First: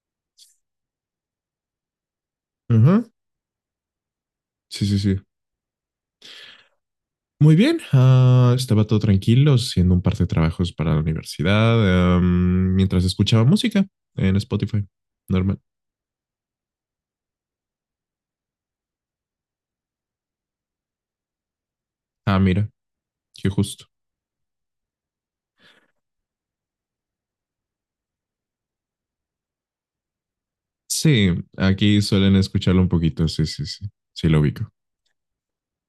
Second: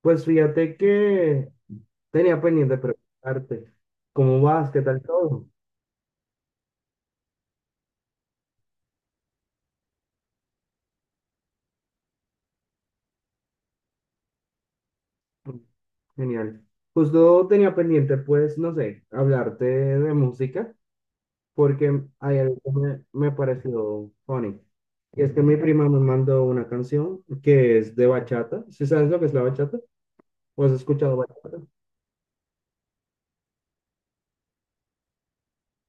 Pues fíjate que tenía pendiente Ajá. preguntarte, ¿cómo vas? ¿Qué Sí, sí, tal sí. todo? Muy bien. Estaba todo tranquilo haciendo un par de trabajos para la universidad, mientras escuchaba música en Spotify. Mm, Normal. Genial. Justo tenía pendiente, pues, no sé, hablarte de música, porque hay Ah, algo mira, que me qué justo. pareció funny. Y es que mi prima me mandó una canción que es de bachata. ¿Sí sabes lo que es la bachata? ¿O has escuchado Sí, bachata? aquí suelen escucharlo un poquito. Sí, sí, sí. Sí, lo ubico.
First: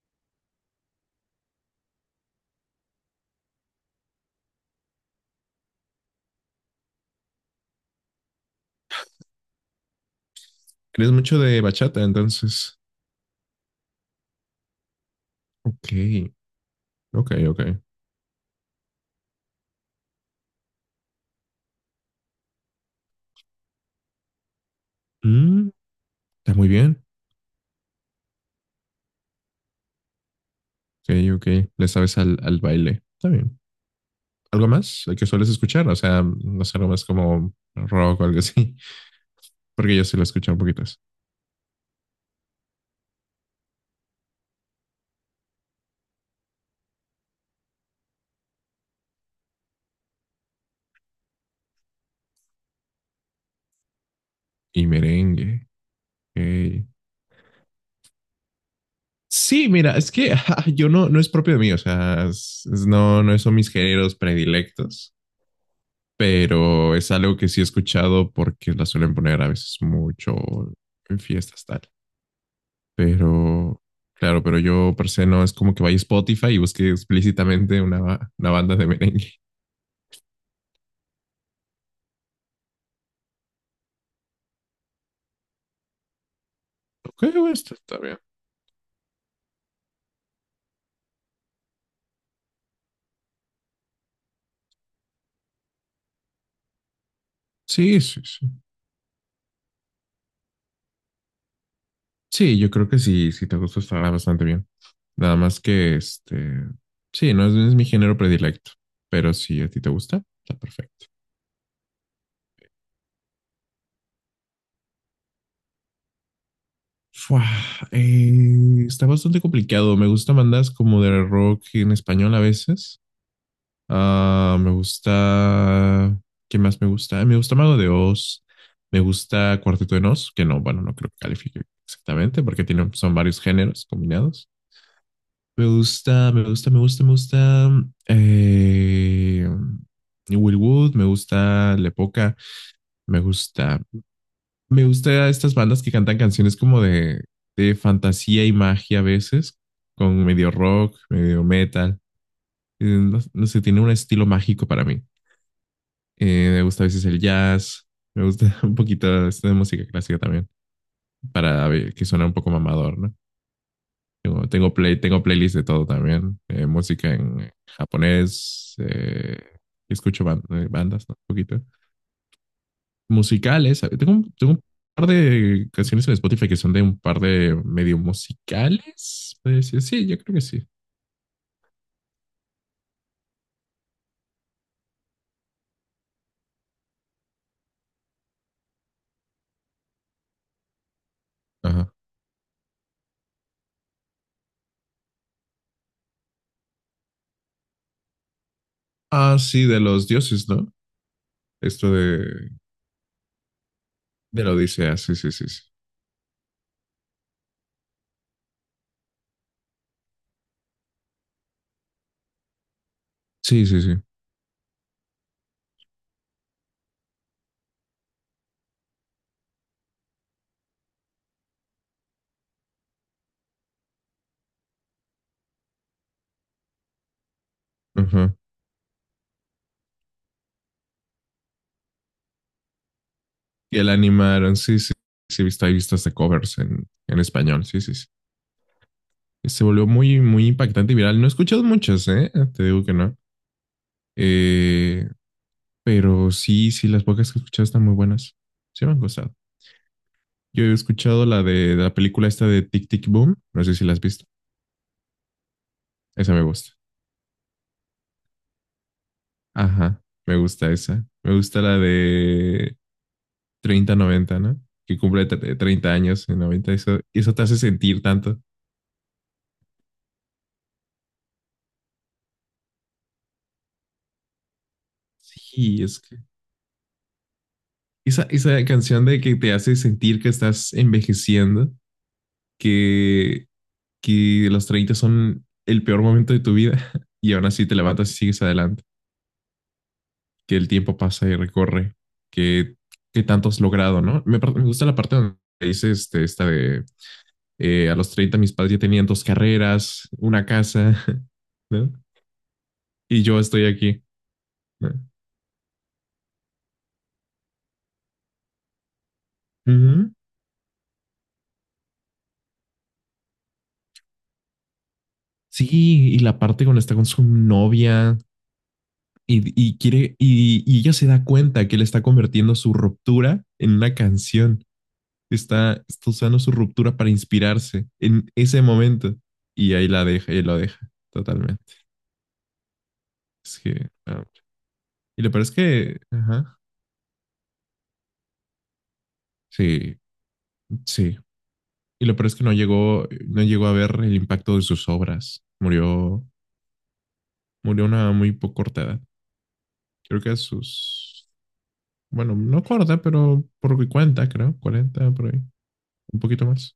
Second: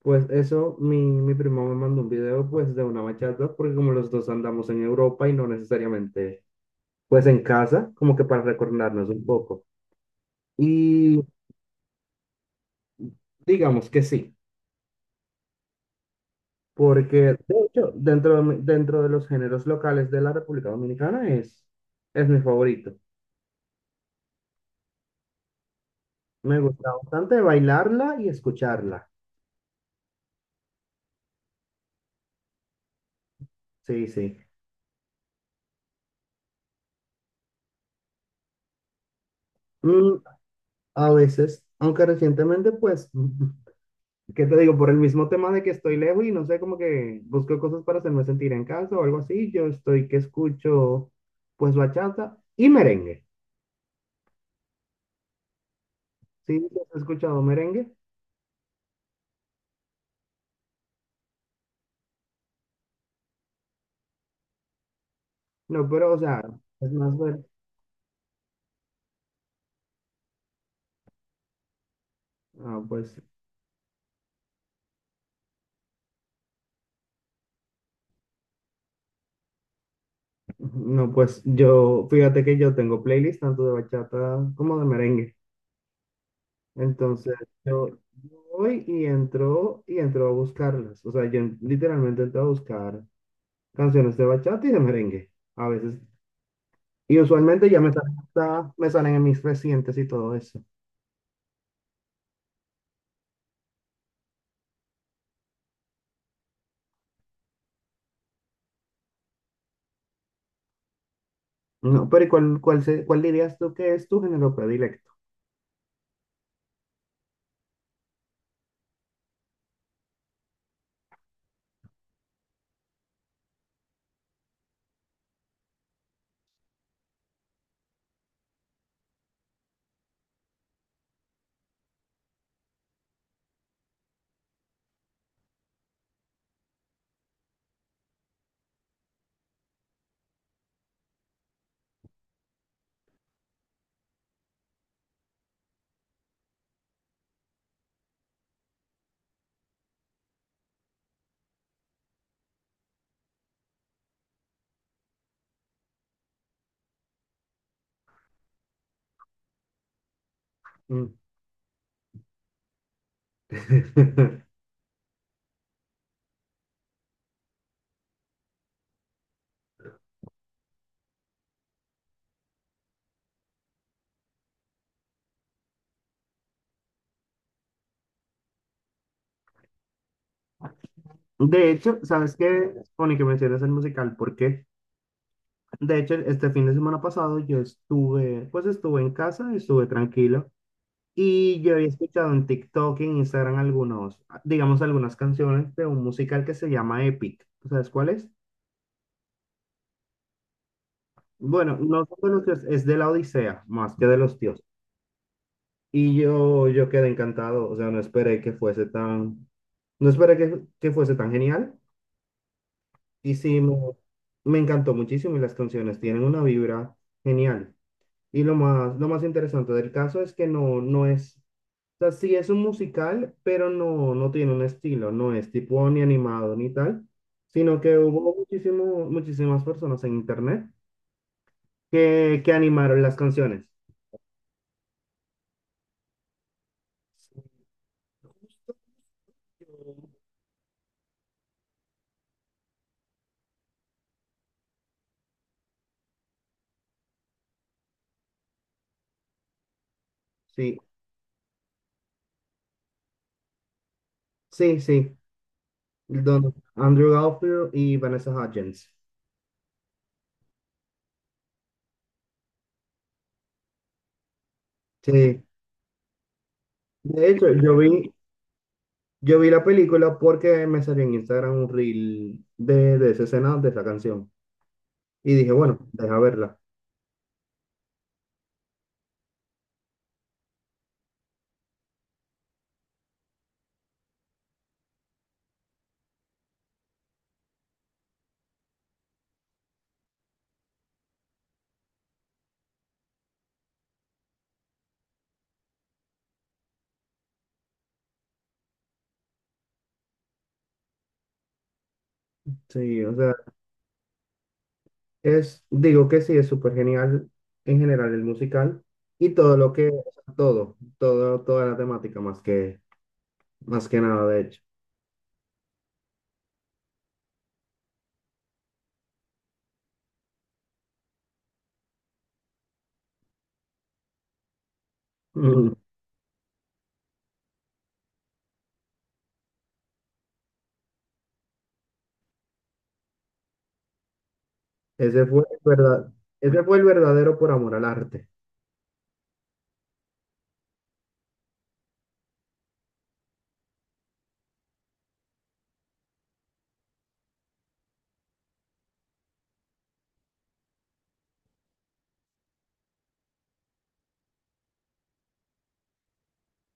Pues eso, mi prima me mandó un video, pues, de una bachata, porque como los dos andamos en Europa y no necesariamente, pues, en casa, como que para recordarnos un poco. Eres Y mucho de bachata, entonces. digamos que sí, Ok, ok, porque de ok. hecho, dentro de los géneros locales de la República Dominicana es mi favorito. Mm, está Me muy gusta bien. bastante bailarla y escucharla. Ok, ok. Le sabes al, al baile. Está bien. Sí, sí. ¿Algo más que sueles escuchar? O sea, no sé, algo más como rock o algo así. Porque yo sí Mm, lo escucho un poquito. a veces, aunque recientemente, pues, ¿qué te digo? Por el mismo tema de que estoy lejos y no sé, como que busco cosas para hacerme sentir en casa o algo así, yo estoy que escucho, pues, bachata y merengue. Y merengue. Sí, Ok. ¿has escuchado merengue? Sí, mira, es que ajá, yo no, no es propio de mí, o sea, no, no son mis géneros predilectos, No, pero, o sea, es pero es más algo ver. que sí he escuchado porque la suelen poner a veces mucho en fiestas, tal. Ah, pues. Pero, claro, pero yo per se no es como que vaya a Spotify y busque explícitamente una, una banda de merengue. No, pues yo, fíjate que yo tengo playlist tanto de bachata como de merengue. Ok, Entonces, bueno, está, yo está bien. voy y entro a buscarlas. O sea, yo literalmente entro a buscar canciones de bachata y de merengue. A veces. Y usualmente ya me Sí, salen, sí, sí. Me salen en mis recientes y todo eso. Sí, yo creo que sí, si te gusta estará bastante bien. Nada más que este, sí, no es, no es mi género predilecto, pero si a ti te gusta, está perfecto. No, pero ¿y cuál dirías tú que es tu género predilecto? Fua, está bastante complicado. Me gustan bandas como de rock en español a veces. Ah, me gusta, ¿qué más me gusta? Me gusta Mago de Oz. Me gusta Cuarteto de Nos, que no, bueno, no creo que califique exactamente porque tiene, son varios géneros combinados. Me gusta, me gusta, me gusta, me gusta. eh, Will Wood, me gusta Lepoca, me gusta. Me gusta estas bandas que cantan canciones como de fantasía y magia a veces, con medio rock, medio metal. No, no sé, tiene un estilo mágico para mí. Me gusta a veces el jazz, me gusta un poquito esta de música clásica también, Mm. para ver que suena un poco mamador, ¿no? Tengo, tengo, play, tengo playlist de todo también. Música en japonés. Escucho bandas, ¿no? Un poquito. Musicales. ¿Sabes? Tengo, tengo un par de canciones en Spotify que son de un par de medio musicales. Puede decir. Sí, yo creo que sí. De hecho, ¿sabes qué? Pone que mencionas el musical, ¿por qué? De hecho, este fin de semana pasado yo estuve, pues estuve en casa, estuve tranquilo y yo había Ajá. escuchado en TikTok y en Instagram digamos, algunas canciones de un musical que se llama Epic. ¿Tú sabes cuál es? Ah, sí, de los dioses, ¿no? Bueno, Esto no son de los dioses, es de la Odisea más que de los de la dioses. Odisea. Sí, sí, sí, sí. Y yo quedé encantado, o sea, no esperé que fuese tan, no esperé que fuese tan genial y sí, Sí, me, sí, sí. me encantó muchísimo y las canciones tienen una vibra genial. Y lo más interesante del caso es que no es, o sea, sí es un musical, pero no tiene un estilo, no es tipo ni animado ni tal, sino que hubo Ajá. Muchísimas personas en internet que animaron las canciones. Y el animaron. Sí, sí. Sí, he visto hasta covers en Justo. español. Sí, sí, sí. Se volvió muy, muy impactante y viral. No he escuchado muchas, ¿eh? Te digo que no. Eh, pero sí, sí, las pocas que he escuchado están muy buenas. Sí me han gustado. Yo he Sí, escuchado la de la película esta de Tic Tic Boom. No sé si la has visto. sí, sí, Esa me Don gusta. Andrew Garfield y Vanessa Hudgens. Ajá, me gusta esa. Me gusta la de 30/90, ¿no? Que cumple Sí, 30 años en 90. Eso, de eso te hecho, hace yo sentir vi, tanto. yo vi la película porque me salió en Instagram un reel de esa escena, de esa canción. Y dije, bueno, Sí, es deja que verla. esa canción de que te hace sentir que estás envejeciendo, que que los 30 son el peor momento de tu vida y aún así te levantas y sigues adelante, que el tiempo pasa y recorre, que, que tanto has logrado, ¿no? Me, me gusta la parte donde dice este, esta de a los 30 mis padres ya tenían dos carreras, una casa, ¿no? Sí, o Y sea, yo estoy aquí. ¿No? es, digo que sí, es súper genial en general el musical y todo lo que, o Ujú. sea, toda la temática más que nada, de hecho. Sí, y la parte cuando está con su novia y quiere, y ella se da cuenta que él está convirtiendo su ruptura en una canción. Ujú. Está, está usando su ruptura para inspirarse en ese momento. Y ahí la deja, y lo deja totalmente. Es que, ah, y Ese lo fue peor es el que, verdad, ajá, Ese fue el verdadero por amor al arte. sí, sí. Y lo peor es que no llegó, no llegó a ver el impacto de sus obras. Murió, murió a una muy poco corta edad. Creo que a sus, bueno, no corta, pero por mi cuenta, creo, 40 por ahí, un poquito más.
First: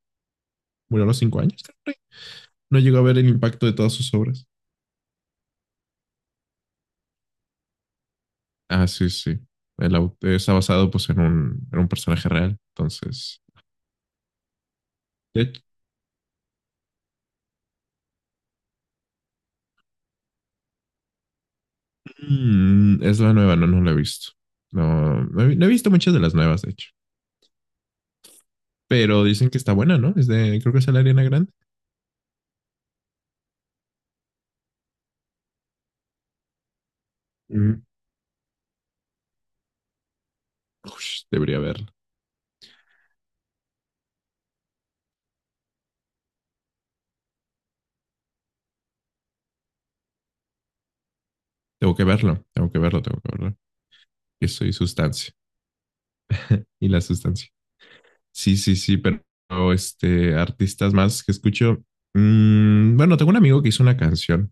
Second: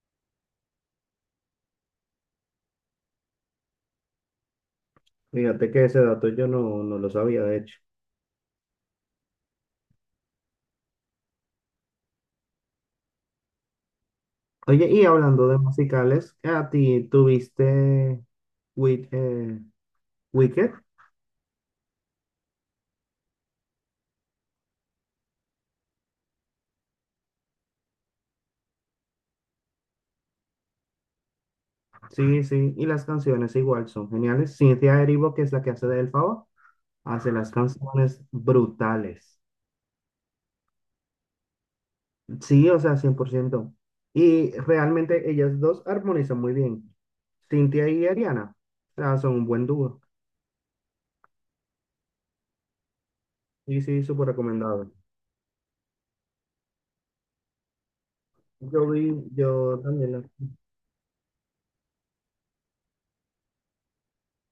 Murió a los 5 años, creo. No llegó a ver el impacto de todas sus obras. Fíjate que ese dato yo no lo sabía, de hecho. Ah, sí, sí. Está basado pues en un personaje real. Entonces, Oye, y de hablando de hecho, musicales, ¿a ti tuviste Wi- eh, Wicked? mm, es la nueva, no, no la he visto. No, no he, no he visto muchas de las nuevas, de hecho. Pero dicen que está buena, ¿no? Es de, creo que es de la Ariana Grande. Sí, sí, y las canciones igual son geniales. Cynthia Erivo, que es la que hace de Elphaba, hace las Mm. canciones brutales. Ush, debería verlo. Sí, o sea, 100%. Y realmente ellas dos armonizan muy bien. Cintia y Ariana, o sea, son un buen dúo. Tengo que verlo, tengo que verlo, tengo que verlo. Y sí, súper Que soy recomendado. sustancia. Y la sustancia. Sí, sí, Yo sí, vi, pero yo también. Este, artistas más que escucho. Mm, bueno, tengo un amigo que hizo una canción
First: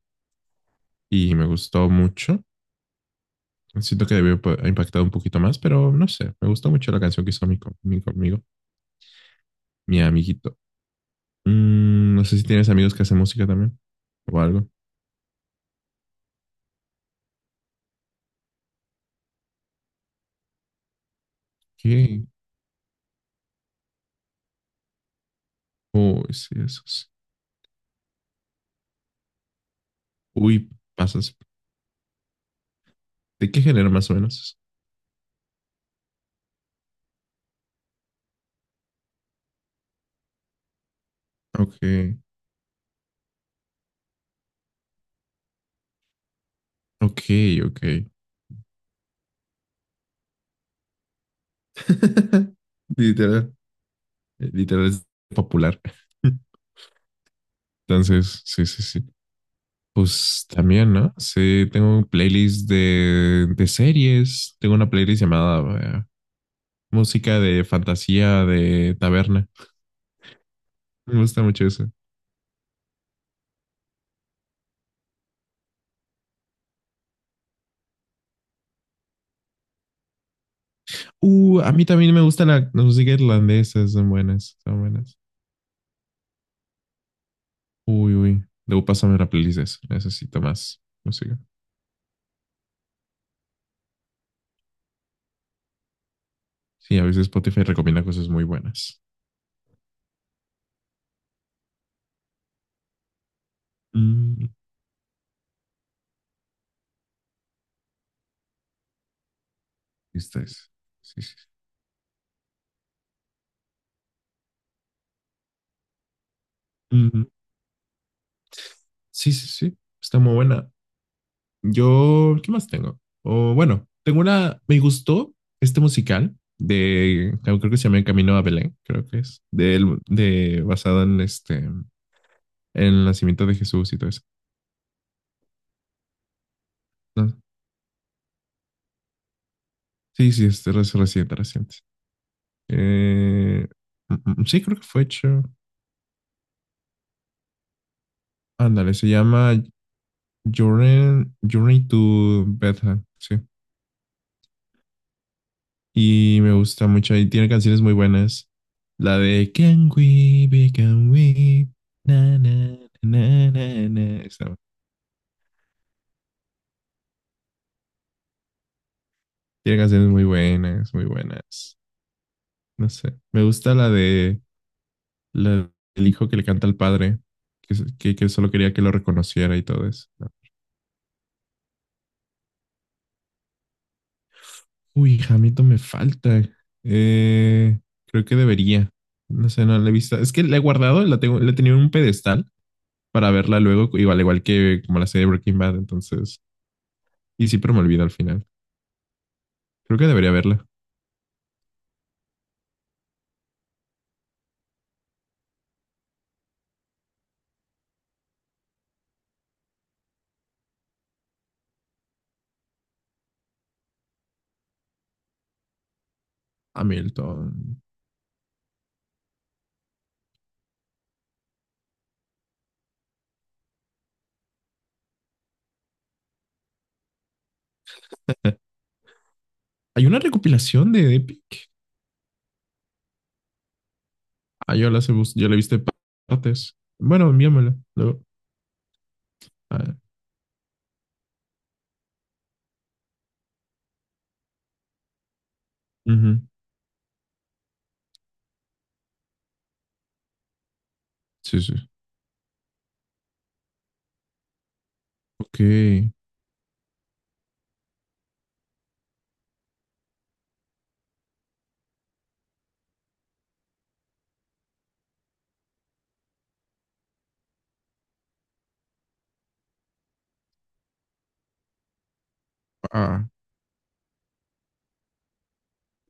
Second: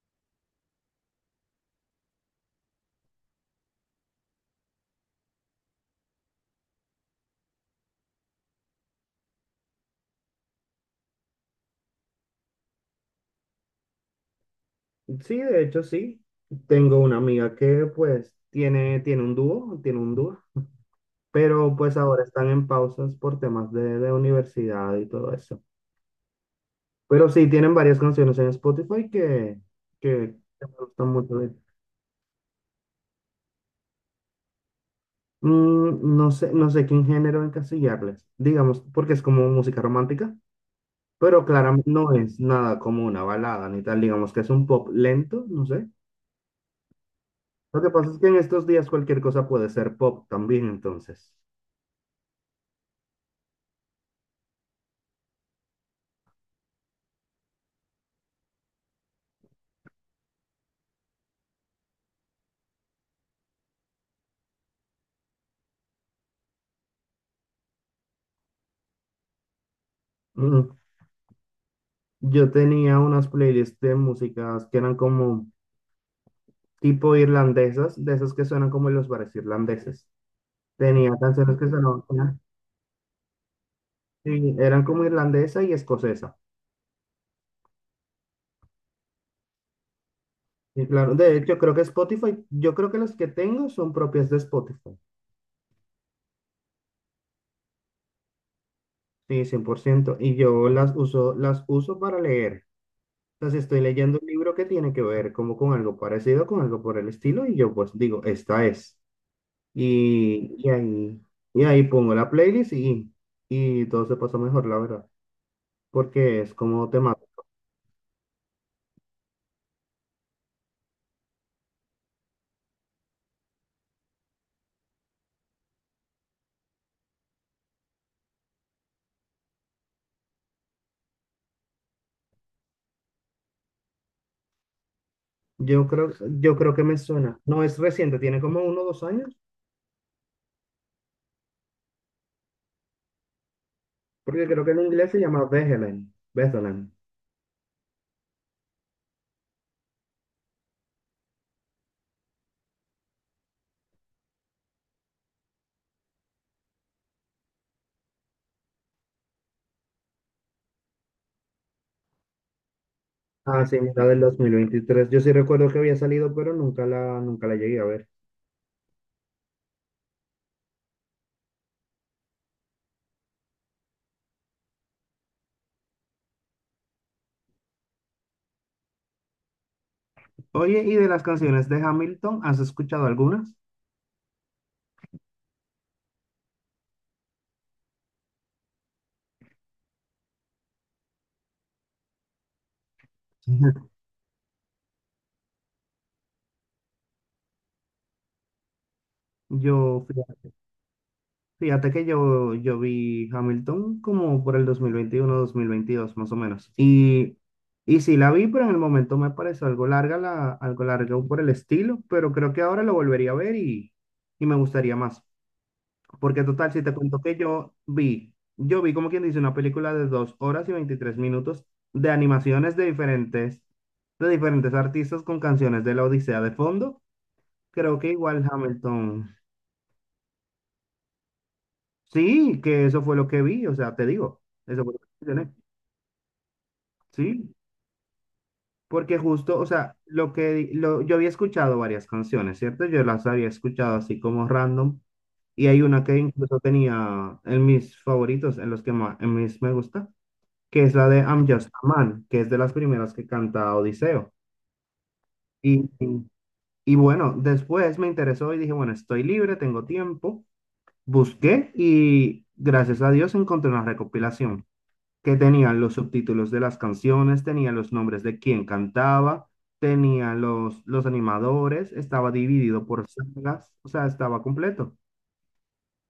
y me gustó mucho. Siento que debió ha impactado un poquito más, pero no sé. Me gustó mucho la canción que hizo mi, mi amigo, mi amiguito. Mm, no sé si tienes amigos que hacen música también o algo. Sí, de hecho, sí. Tengo una amiga que pues tiene un dúo, pero pues ahora ¿Qué? están en pausas por temas de universidad y todo eso. Uy, sí, esos. Pero sí, tienen varias canciones en Spotify que Uy, me gustan mucho. pasas. ¿De qué género más o menos? No sé qué género encasillarles, digamos, porque es como música romántica, pero Ok, claramente no es nada como una balada ni tal, digamos que es un pop lento, no sé. ok, Lo ok. que pasa es que en estos días cualquier cosa puede ser pop también, entonces. Literal, literal es popular. Entonces, sí, sí, sí. Pues también, ¿no? Sí, tengo un playlist de series. Tengo una playlist llamada música de fantasía, de taberna. Mm, Me gusta mucho eso. Yo tenía unas playlists de músicas que eran como tipo irlandesas, de esas que suenan como en los bares irlandeses. Tenía canciones que A mí sonaban, también me gusta la, la música irlandesa, son sí, buenas, son eran como buenas. irlandesa y escocesa. Uy, uy. Debo pasarme la playlist de eso. Necesito más Sí, claro. De música. hecho, creo que Spotify, yo creo que las que tengo son propias de Spotify. Sí, a veces Spotify recomienda cosas muy buenas. Sí, 100%. Y yo las uso, para leer. Entonces, estoy leyendo un Mm, libro que tiene que ver como con algo parecido, con algo por el estilo, y yo pues digo, esta es. esta Y, y es. ahí, Sí, sí. y ahí pongo la playlist y todo se pasa mejor, la verdad, porque es como tema. Mm, sí, sí, sí. Está muy buena. Yo, ¿qué más tengo? O bueno, tengo una, me gustó este musical de, creo que se llama El Camino a Belén, creo que es, de basado en este, el nacimiento de Jesús y todo eso. Yo creo, yo creo que me No, suena. No es reciente, tiene como uno o dos años, sí, sí, es reciente, reciente. Eh, mm, mm, porque sí, creo que creo en que fue inglés se hecho. llama Bethlehem. Bethlehem. Ándale, se llama Journey, Journey to Bethlehem, sí. Y me gusta mucho, y tiene canciones muy buenas. La de Can We Be, Can We, na, na, na, Ah, sí, na, la del na. dos mil Esa, veintitrés Yo sí recuerdo que había salido, pero nunca nunca la llegué a ver. tiene canciones muy buenas, muy buenas. No sé, me gusta la de... la- el hijo que le canta al padre, que, que solo quería que lo reconociera y todo eso. Oye, ¿y de las canciones de Hamilton, has escuchado algunas? Uy, Hamilton me falta. Eh, creo que debería. No sé, no la he visto. Es que la he guardado, la tengo, la tenía en un pedestal para verla luego, igual, igual que como la serie Breaking Bad, entonces. Y sí, pero me olvido al final. Creo Yo, que debería fíjate, verla. fíjate que yo vi Hamilton como por el 2021 2022 más o menos. Y sí la vi, pero en el momento me pareció algo larga por el estilo, pero creo que ahora lo volvería a ver y me gustaría más. Porque total, si te cuento que Hamilton. yo vi como quien dice una película de 2 horas y 23 minutos de animaciones de diferentes artistas con canciones de la Odisea de fondo. Creo que igual Hamilton. Hay una recopilación de Epic. Sí, que eso fue lo que vi, o sea, te digo, Ah, eso yo fue lo la, que yo mencioné. la he visto de partes. Bueno, Sí, envíamela luego. porque justo, o Ah, sea, lo que di- lo, yo había escuchado varias canciones, ¿cierto? Yo las había escuchado así como random y hay una que ujú. incluso tenía en mis favoritos, en los que más, en mis me gusta, que es la de I'm Sí, Just sí. a Man, que es de las primeras que canta Odiseo. Ok. Y, y- y bueno, después me interesó y dije, bueno, estoy libre, tengo tiempo. Busqué y gracias a Dios encontré una recopilación que tenía los subtítulos de las canciones, tenía los nombres de quien cantaba, tenía los animadores, estaba dividido por Ah, sagas, o sea, estaba completo.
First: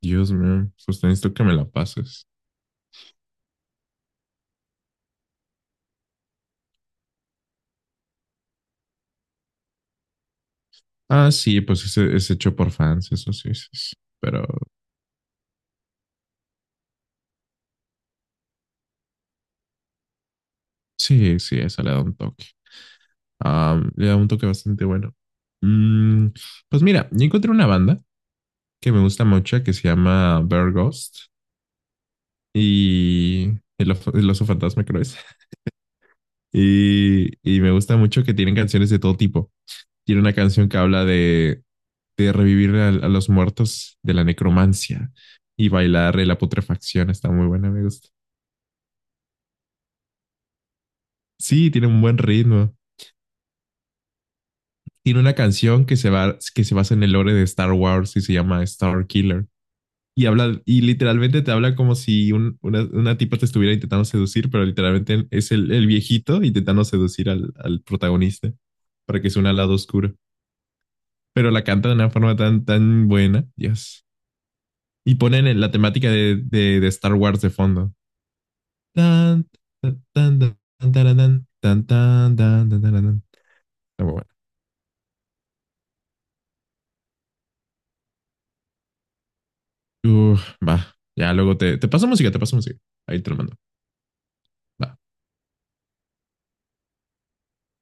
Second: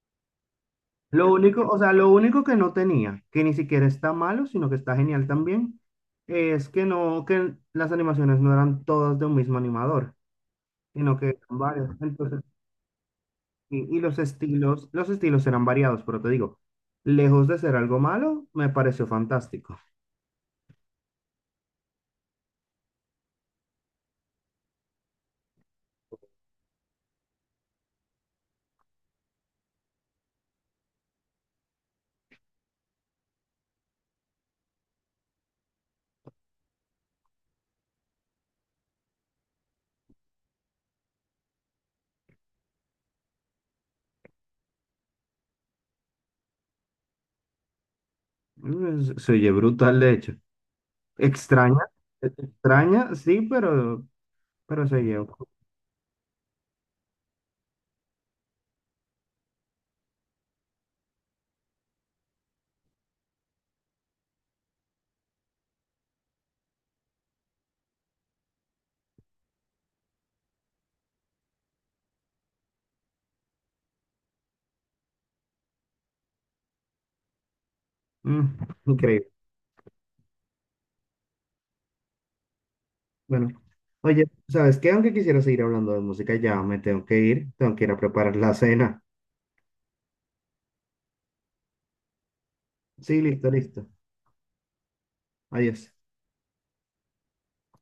Dios mío, pues Lo necesito que me la único, o sea, lo pases. único que no tenía, que ni siquiera está malo, sino que está genial también, es que que las animaciones no eran todas de un mismo animador, sino que Ah, eran sí, pues varios. Es Entonces, hecho por fans, eso sí, sí, sí. y los Pero estilos, los estilos eran variados, pero te digo, lejos de ser algo malo, me pareció fantástico. sí, sí, esa le da un toque. Ah, le da un toque bastante bueno. Mm, pues mira, yo encontré una banda que me gusta mucho que se llama Bear Ghost y el, el oso fantasma, creo es. Y, y me gusta mucho que tienen canciones de todo tipo. Tiene una canción que habla de revivir a los muertos de la necromancia y bailar la putrefacción. Está muy buena, me gusta. Se oye brutal, de hecho. Sí, Extraña, tiene un buen ritmo. extraña, sí, pero, se oye Tiene una canción que se va, que se basa en el lore de Star Wars y se llama Star Killer. Y habla, y literalmente te habla como si una tipa te estuviera intentando seducir, pero literalmente es el viejito intentando seducir al, al protagonista para que sea un lado oscuro. Pero la canta de una forma tan, tan buena, Dios. Y ponen en la temática de Star Wars de fondo. mm, increíble. Tan, tan, tan, tan, tan, tan, tan, tan, tan, tan, tan, tan. Bueno, Está muy oye, bueno. ¿sabes qué? Aunque quisiera seguir hablando de música, ya me tengo que ir a preparar la cena. Uf, va, ya luego te, te paso música, te paso música. Ahí Sí, te lo listo, mando. listo. Va. Adiós.